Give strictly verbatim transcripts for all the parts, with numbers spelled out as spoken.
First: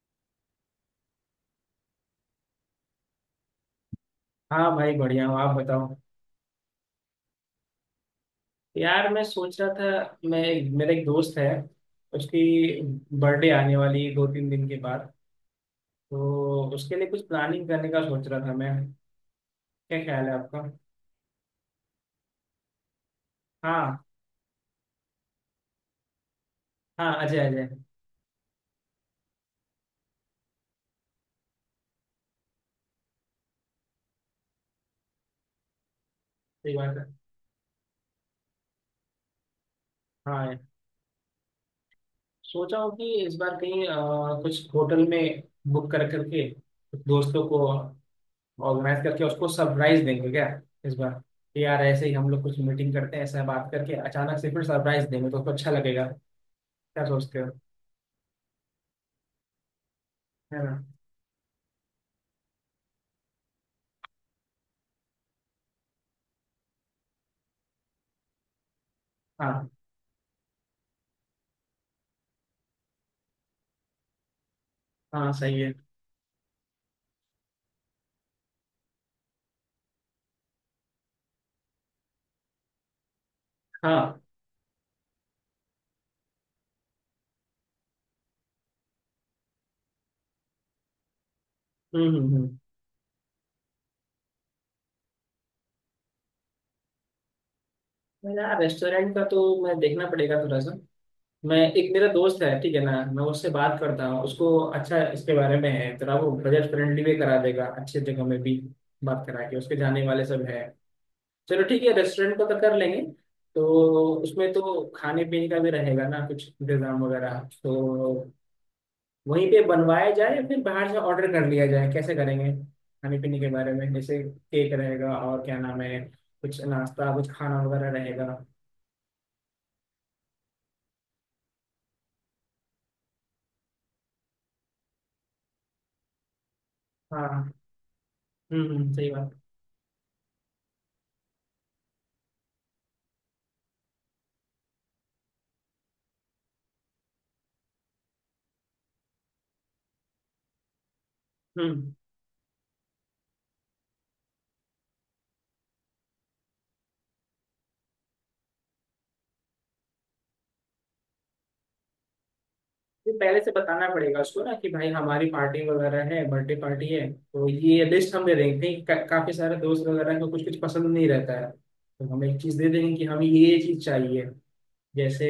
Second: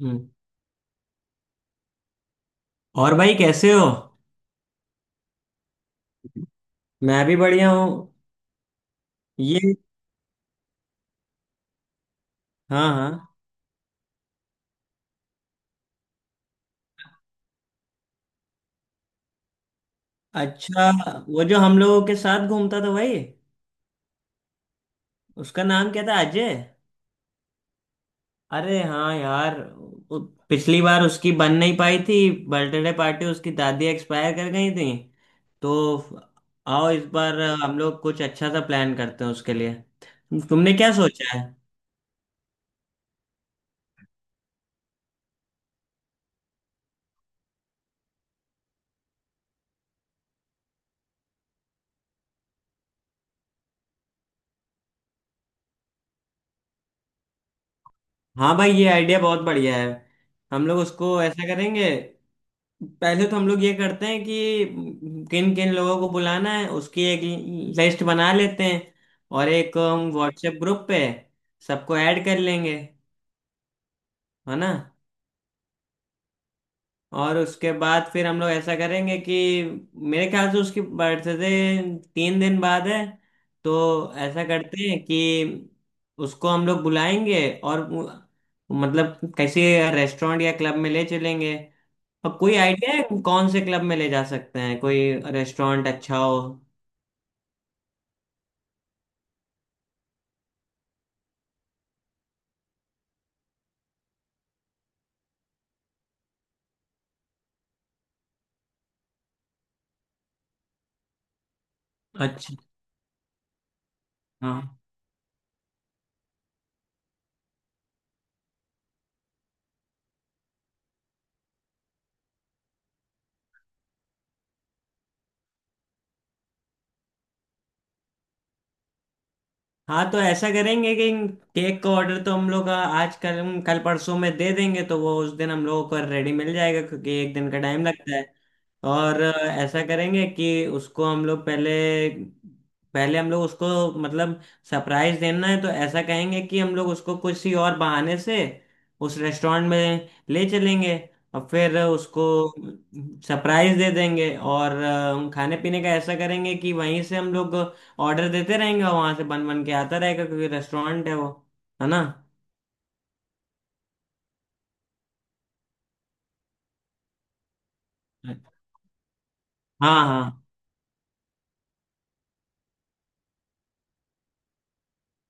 हम्म। और भाई कैसे हो। हाँ भाई, बढ़िया हूँ। आप बताओ। मैं भी बढ़िया हूँ। यार, मैं सोच रहा ये। था, मैं मेरा एक दोस्त है, उसकी हाँ, हाँ। बर्थडे आने वाली है दो तीन दिन के बाद, तो उसके लिए कुछ प्लानिंग करने का सोच रहा था मैं। क्या ख्याल है आपका? अच्छा, वो जो हम लोगों के साथ घूमता था भाई, हाँ उसका नाम क्या था, अजय। हाँ, अजय, अजय। अरे हाँ यार। उ- पिछली बार उसकी बन नहीं पाई थी बर्थडे पार्टी, उसकी दादी एक्सपायर कर गई थी तो। सही आओ, बात है। इस बार हम लोग कुछ अच्छा सा प्लान करते हैं उसके लिए। हाँ, तुमने क्या सोचा है? सोचा हूँ कि इस बार कहीं अ, कुछ होटल में बुक कर करके कुछ दोस्तों को ऑर्गेनाइज करके उसको सरप्राइज देंगे क्या इस बार, कि यार ऐसे ही हम लोग कुछ मीटिंग करते हैं ऐसा बात करके अचानक से फिर सरप्राइज देंगे तो उसको अच्छा लगेगा। क्या सोचते हो? हाँ भाई, ये आइडिया बहुत बढ़िया है। है हम लोग ना? उसको ऐसा करेंगे, पहले तो हम लोग ये करते हैं कि किन किन लोगों को बुलाना है उसकी एक लिस्ट बना लेते हैं। और हाँ। एक हम व्हाट्सएप ग्रुप पे सबको ऐड कर लेंगे, है ना। हाँ, सही है। और उसके बाद फिर हम लोग ऐसा करेंगे कि मेरे ख्याल से उसकी बर्थडे तीन दिन बाद है, तो हाँ। ऐसा करते हैं कि उसको हम लोग बुलाएंगे और वो- मतलब किसी रेस्टोरेंट या क्लब में ले चलेंगे। हम्म, हम्म, और कोई हम्म। आइडिया है कौन से क्लब में ले जा सकते हैं, कोई रेस्टोरेंट अच्छा हो। मेरा रेस्टोरेंट का तो, मैं देखना पड़ेगा थोड़ा सा। मैं एक, मेरा दोस्त है, ठीक है ना, मैं उससे बात करता हूँ, उसको अच्छा इसके बारे में है, थोड़ा वो बजट फ्रेंडली भी करा देगा अच्छी जगह में भी। बात करा के उसके जाने वाले सब है। चलो ठीक है, रेस्टोरेंट का अच्छा। तो कर लेंगे। तो उसमें तो खाने पीने का भी रहेगा ना कुछ इंतजाम वगैरह, तो वहीं पे बनवाया जाए या फिर बाहर से ऑर्डर कर लिया जाए, कैसे करेंगे? खाने पीने के बारे में, जैसे केक रहेगा और क्या नाम है, कुछ नाश्ता कुछ खाना वगैरह रहेगा। हाँ, तो ऐसा करेंगे कि केक का ऑर्डर तो हम लोग आज कल कल परसों में दे देंगे तो वो उस दिन हम लोगों को रेडी मिल जाएगा, क्योंकि एक दिन हाँ। का टाइम लगता है। हम्म हम्म, सही और बात। ऐसा करेंगे कि उसको हम लोग पहले, पहले हम लोग उसको मतलब सरप्राइज देना है, तो ऐसा कहेंगे कि हम लोग उसको किसी और बहाने से उस रेस्टोरेंट में ले चलेंगे और फिर हम्म। उसको सरप्राइज दे देंगे। और अ, खाने पीने का ऐसा करेंगे कि वहीं से हम लोग ऑर्डर देते रहेंगे, वहां से बन बन के आता रहेगा क्योंकि रेस्टोरेंट है वो, है ना। ये पहले से बताना पड़ेगा उसको ना, कि भाई हमारी पार्टी वगैरह है, बर्थडे पार्टी है, तो ये लिस्ट हम दे देंगे, कहीं का, काफी सारे दोस्त हाँ, वगैरह को हाँ, कुछ कुछ पसंद नहीं रहता है, तो हम एक चीज दे देंगे कि हमें ये चीज चाहिए, जैसे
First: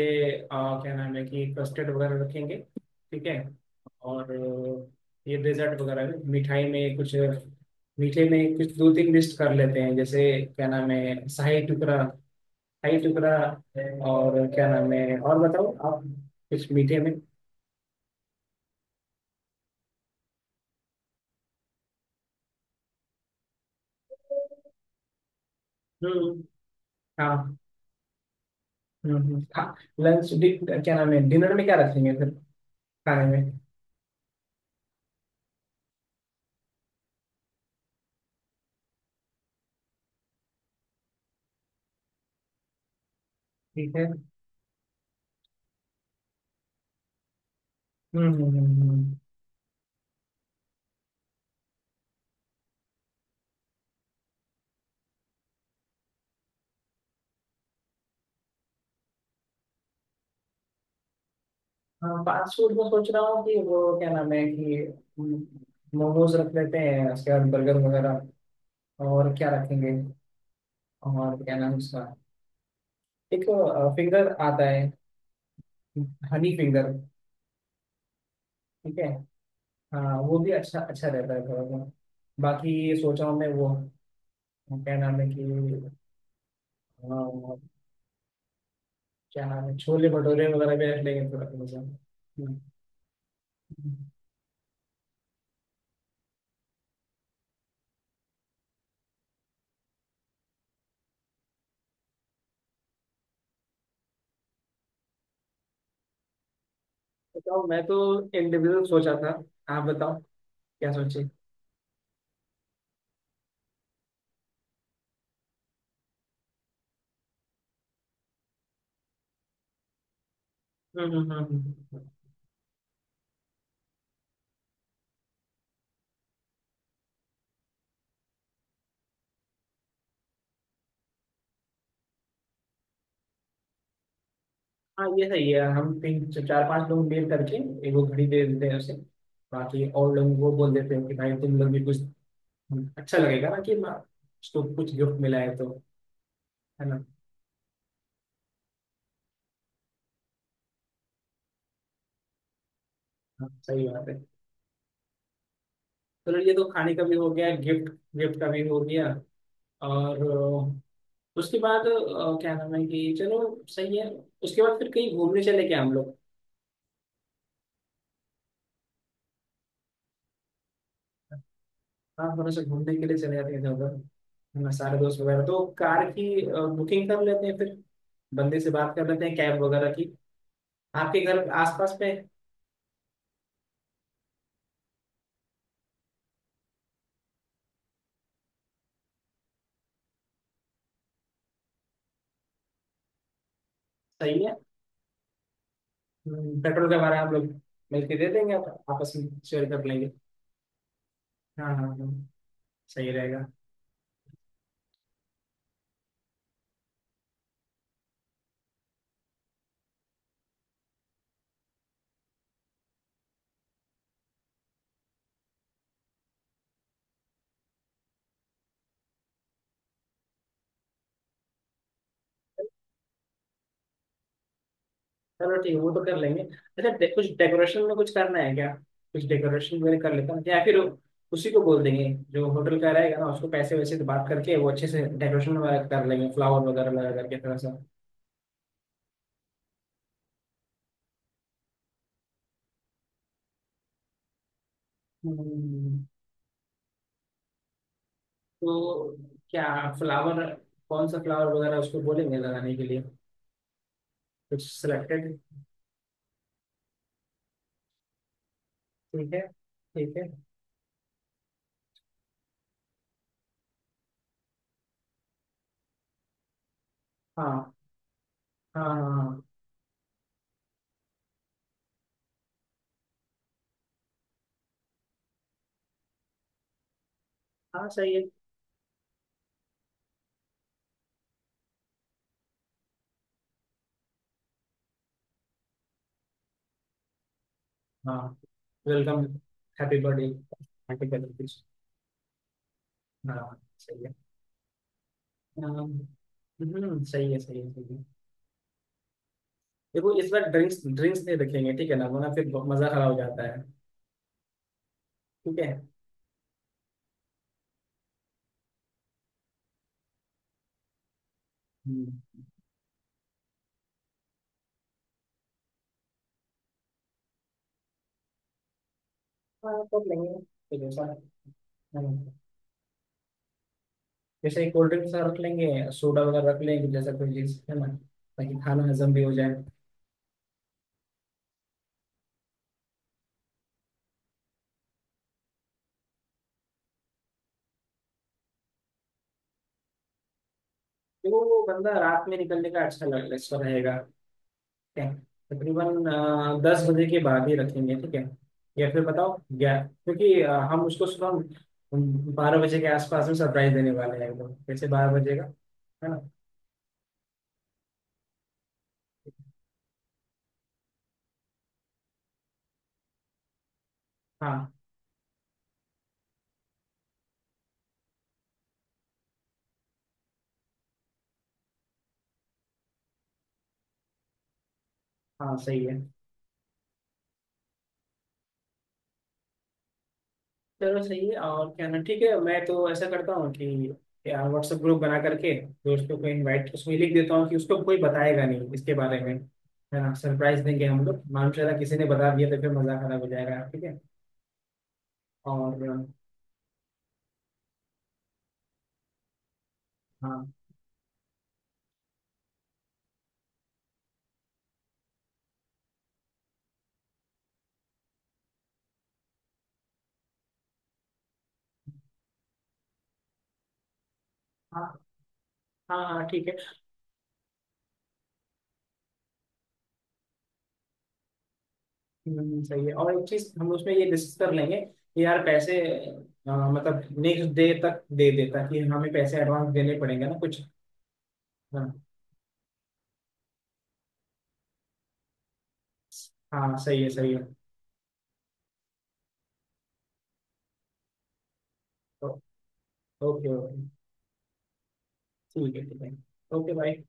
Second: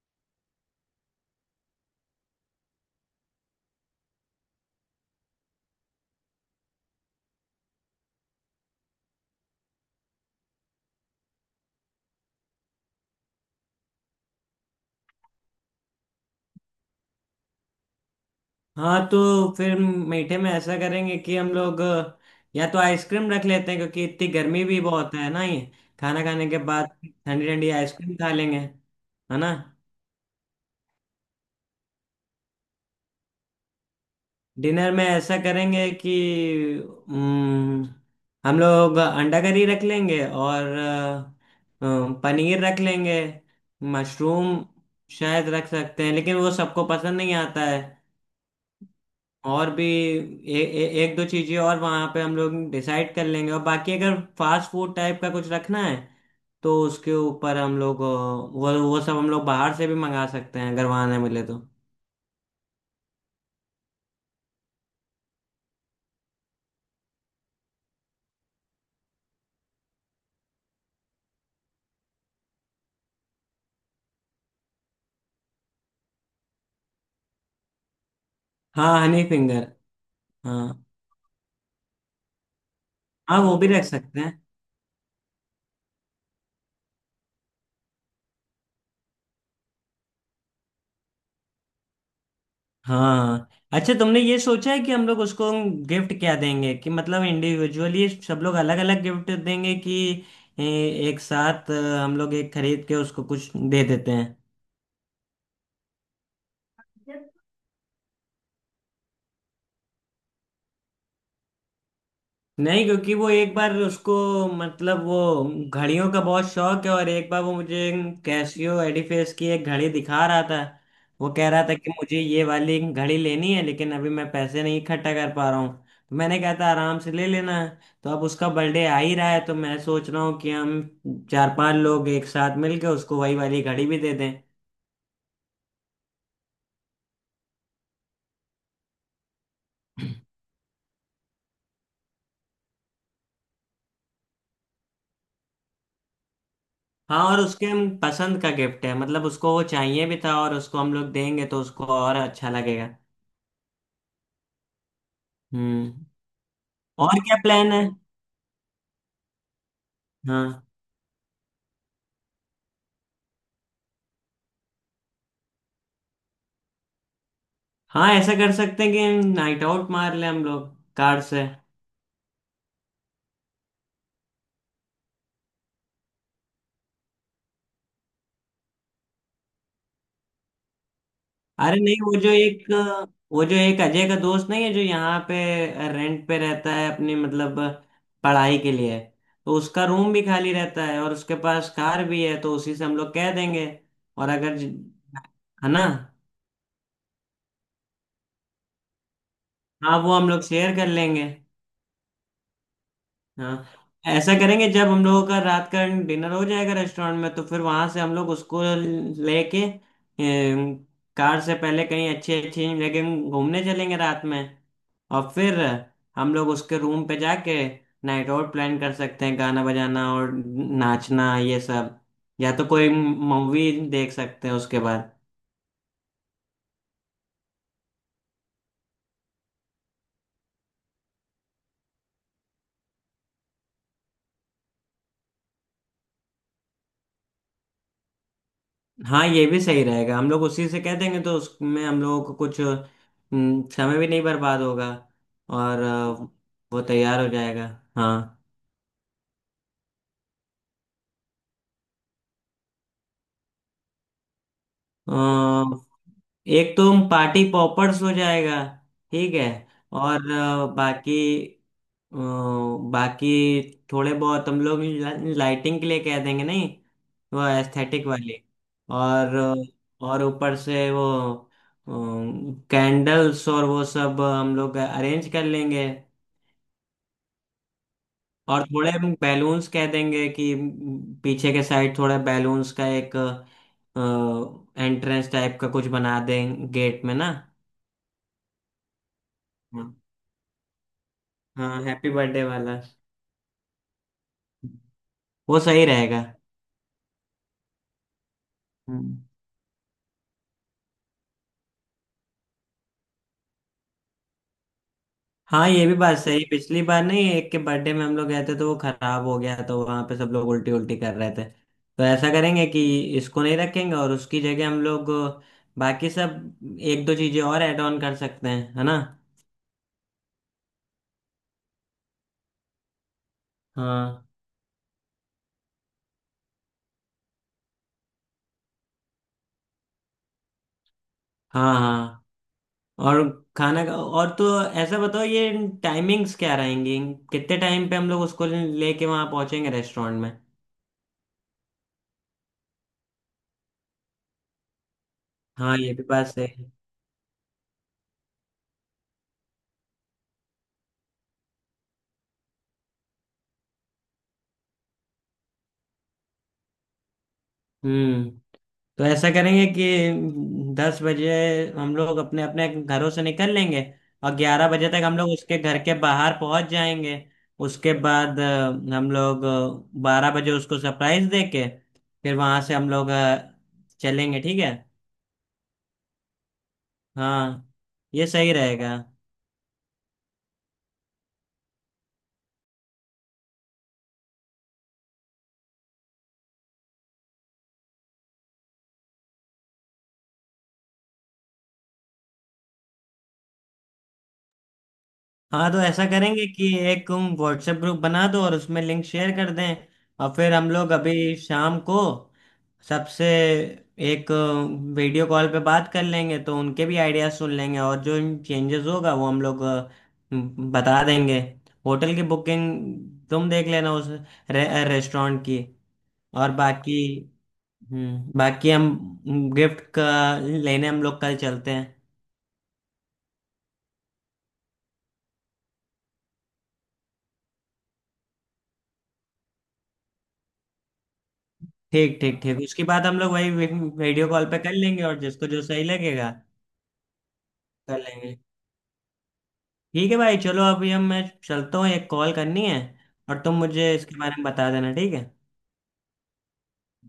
आ, क्या नाम है कि कस्टर्ड वगैरह रखेंगे, ठीक है। और अ, ये डेजर्ट वगैरह में, मिठाई में कुछ, मीठे में कुछ दो तीन लिस्ट कर लेते हैं, जैसे क्या नाम है, शाही टुकड़ा, शाही टुकड़ा, और क्या नाम है, और बताओ आप कुछ मीठे में। हाँ, तो फिर मीठे में ऐसा करेंगे कि हम लोग अ, या तो आइसक्रीम रख लेते हैं क्योंकि इतनी गर्मी भी बहुत है ना, ये खाना हम्म। खाने के बाद ठंडी हाँ। ठंडी आइसक्रीम खा लेंगे, हम्म है हम्म, ना। हाँ। लंच, क्या नाम है, डिनर में क्या रखेंगे फिर, खाने में? डिनर में ऐसा करेंगे कि हम्म, हम लोग अंडा करी रख लेंगे और अ, अ, पनीर रख लेंगे। ठीक है। मशरूम शायद रख सकते हैं, लेकिन वो सबको पसंद नहीं आता है। हम्म हम्म हम्म, हम्म। और भी ए, ए, एक दो चीज़ें और वहाँ पे हम लोग डिसाइड कर लेंगे। और बाकी अगर फास्ट फूड टाइप का कुछ रखना है तो उसके ऊपर हम लोग, अ, वो वो सब हम लोग बाहर से भी मंगा सकते हैं अगर वहाँ ना मिले तो। हाँ, फास्ट फूड में सोच रहा हूँ कि वो क्या नाम है कि हम्म, मोमोज रख लेते हैं, उसके बाद बर्गर वगैरह, और क्या रखेंगे, और क्या नाम है उसका, एक फिंगर आता है, हनी फिंगर। ठीक हाँ, है। Honey finger. हाँ, वो भी अच्छा हाँ अच्छा रहता है थोड़ा सा। बाकी सोच रहा हूँ हाँ, मैं, वो भी वो रख सकते हैं। क्या नाम है कि अ, क्या नाम है, छोले भटूरे वगैरह भी रख लेंगे थोड़ा थोड़ा सा। हम्म। हाँ, अच्छा, तुमने ये सोचा है कि हम लोग उसको गिफ्ट क्या देंगे? कि मतलब इंडिविजुअली सब लोग अलग अलग गिफ्ट देंगे कि ए, एक साथ अ, हम लोग एक खरीद के उसको कुछ दे देते हैं। बताओ, मैं तो इंडिविजुअल सोचा था, आप बताओ क्या सोचे। नहीं, क्योंकि वो एक बार उसको मतलब वो घड़ियों का बहुत शौक है और एक बार वो मुझे कैसियो एडिफेस की एक घड़ी दिखा रहा था। हम्म, हम्म, वो कह रहा हम्म, था कि हम्म। मुझे ये वाली घड़ी लेनी है लेकिन अभी मैं पैसे नहीं इकट्ठा कर पा रहा हूँ। तो मैंने कहा था आराम से ले लेना। तो अब उसका बर्थडे आ ही रहा है तो मैं सोच रहा हूँ कि हम चार पांच लोग एक साथ मिलकर उसको वही वाली घड़ी भी दे दें। हाँ, ये सही है, हम तीन चार पांच लोग मिल करके एक वो घड़ी दे देते हैं उसे, बाकी और लोगों को बोल देते हैं कि भाई तुम लोग भी कुछ। अच्छा लगेगा ना कि माँ उसको कुछ गिफ्ट मिला है तो, है ना? हाँ, और उसके हम पसंद का गिफ्ट है, मतलब उसको वो चाहिए भी था, और उसको हम लोग देंगे तो उसको और अच्छा लगेगा। हाँ, सही बात है। हम्म। चलो, ये तो खाने का भी और हो क्या गया, प्लान है? गिफ्ट, गिफ्ट का भी हो गया। और हाँ, अ, उसके बाद अ, क्या नाम है कि चलो, सही है। उसके बाद फिर कहीं घूमने चले क्या हम लोग? हाँ ऐसा कर सकते हैं कि नाइट आउट मार ले हम लोग, कार से। हाँ, थोड़ा सा घूमने के लिए चले जाते हैं इधर उधर, है ना, सारे दोस्त वगैरह तो कार की बुकिंग कर लेते हैं फिर, बंदे से बात कर लेते हैं कैब वगैरह की, आपके घर अरे नहीं, आसपास पे। वो जो एक, वो जो एक अजय का दोस्त नहीं है जो यहाँ पे रेंट पे रहता है अपनी मतलब पढ़ाई के लिए, तो उसका रूम भी खाली रहता है और उसके पास कार भी है, तो उसी से हम लोग कह देंगे। और सही है। अगर, है ना। हम्म, पेट्रोल का भाड़ा हम लोग मिलके दे देंगे, आप, आपस में शेयर कर हाँ लेंगे। वो हम लोग शेयर कर लेंगे। हाँ हाँ हाँ, सही रहेगा। हाँ, ऐसा करेंगे जब हम लोगों का रात का डिनर हो जाएगा रेस्टोरेंट में तो फिर वहां से हम लोग उसको लेके अम, कार से पहले कहीं अच्छी अच्छी जगह घूमने चलेंगे रात में। और फिर हम लोग उसके रूम पे जाके नाइट आउट प्लान कर सकते हैं, गाना बजाना और नाचना ये सब। या तो कोई मूवी देख सकते हैं उसके बाद। चलो ठीक है, वो तो कर लेंगे। अच्छा, डे, कुछ डेकोरेशन में कुछ करना है क्या? कुछ डेकोरेशन वगैरह कर लेता हूँ, या फिर उसी को बोल देंगे जो होटल का रहेगा ना, उसको पैसे वैसे तो बात करके, वो अच्छे से डेकोरेशन वगैरह कर लेंगे, फ्लावर वगैरह लगा करके थोड़ा सा। हाँ, ये भी सही रहेगा, हम लोग उसी से कह देंगे तो उसमें हम लोगों को कुछ हम्म, समय भी नहीं बर्बाद होगा। और हम्म, अ, वो तैयार हो जाएगा। हाँ। तो क्या, फ्लावर, कौन सा फ्लावर वगैरह उसको बोलेंगे लगाने के लिए, कुछ अ, सिलेक्टेड? एक तो पार्टी पॉपर्स हो जाएगा। ठीक ठीक है, है। ठीक है। और अ, बाकी, अ, बाकी थोड़े बहुत हम लोग लाइटिंग के लिए कह देंगे, नहीं, वो हाँ। एस्थेटिक वाली। हाँ हाँ और हाँ। अ, और ऊपर से वो कैंडल्स और वो सब हम लोग अरेंज कर लेंगे। हाँ सही है। और थोड़े हम बैलून्स कह देंगे कि पीछे के साइड थोड़ा बैलून्स का एक एंट्रेंस टाइप का कुछ बना दें गेट में ना। हाँ, वेलकम, हाँ, हैप्पी बर्थडे आर्टिकल। हाँ हैप्पी बर्थडे वाला, हाँ, सही है। वो सही अम, रहेगा। हम्म, सही है, सही है, सही है। हम्म। देखो, इस बार ड्रिंक्स, ड्रिंक्स नहीं रखेंगे, ठीक है ना, वरना फिर बहुत मजा खराब हो जाता है। ठीक हाँ ये है। भी बात सही, पिछली बार नहीं एक के बर्थडे में हम लोग गए थे तो वो खराब हो गया, तो वहां पे सब लोग उल्टी उल्टी कर रहे थे। तो ऐसा हम्म, करेंगे कि इसको नहीं रखेंगे और उसकी जगह हम लोग बाकी सब एक दो चीजें और ऐड ऑन कर सकते हैं, है ना। हाँ कर लेंगे तो जैसा। हम्म, हाँ, जैसे कोल्ड ड्रिंक्स रख लेंगे, सोडा वगैरह रख लेंगे, जैसा कोई चीज है ना, ताकि खाना हजम भी हो जाए। हाँ, हाँ। और खाना का और तो, ऐसा बताओ ये टाइमिंग्स क्या रहेंगी? कितने टाइम पे हम लोग उसको लेके वहां पहुंचेंगे रेस्टोरेंट में? देखो वो बंदा रात में निकलने का अच्छा लग- अच्छा रहेगा है। हाँ ये भी तकरीबन बात अ, सही है। दस बजे के बाद ही रखेंगे, ठीक है। या फिर बताओ ग्यारह, क्योंकि अ, हम उसको सुबह बारह बजे के आसपास में सरप्राइज देने वाले हैं, एकदम जैसे बारह बजे का, है ना? हम्म। तो ऐसा करेंगे कि दस बजे हम लोग अपने अपने घरों से निकल लेंगे, और ग्यारह हाँ बजे तक हम लोग उसके घर के बाहर पहुंच जाएंगे। उसके बाद अ, हम लोग बारह बजे उसको सरप्राइज देके फिर वहां से हम लोग अ, चलेंगे, ठीक है। हाँ सही है। हाँ ये सही रहेगा। चलो सही है, और क्या ना, ठीक है, मैं तो ऐसा करता हूँ कि व्हाट्सएप ग्रुप बना करके दोस्तों को इनवाइट उसमें लिख देता हूँ कि उसको कोई बताएगा नहीं इसके बारे में, है ना, सरप्राइज देंगे हम लोग, मालूम चला किसी ने बता दिया तो फिर मजा खराब हो जाएगा, ठीक है। हाँ, तो और अ, ऐसा करेंगे कि एक तुम व्हाट्सएप ग्रुप बना दो और उसमें लिंक शेयर कर दें। और हाँ। फिर हम लोग अभी शाम को सबसे एक वीडियो कॉल पे बात कर लेंगे, तो उनके भी आइडियाज सुन लेंगे, और जो चेंजेस होगा वो हम लोग अ, बता देंगे। होटल की बुकिंग तुम देख लेना, उस हाँ रे, रेस्टोरेंट की। हाँ हाँ, ठीक और है। बाकी, हम्म, बाकी हम गिफ्ट का लेने हम लोग कल चलते हैं। हम्म, सही है, और एक चीज हम उसमें ये डिस्कस कर लेंगे कि यार पैसे अ, मतलब नेक्स्ट डे तक दे देता कि हमें पैसे एडवांस देने पड़ेंगे ना कुछ। हाँ। ठीक, ठीक, ठीक, उसके बाद हम लोग वही वीडियो कॉल पे कर लेंगे और जिसको जो सही लगेगा हाँ सही है, सही है। कर लेंगे। ठीक है भाई, चलो अभी हम, मैं चलता हूँ, एक तो कॉल करनी है। और ओके, तुम ओके। मुझे इसके बारे में बता देना, ठीक है। ठीक है, ठीक है। ओके भाई।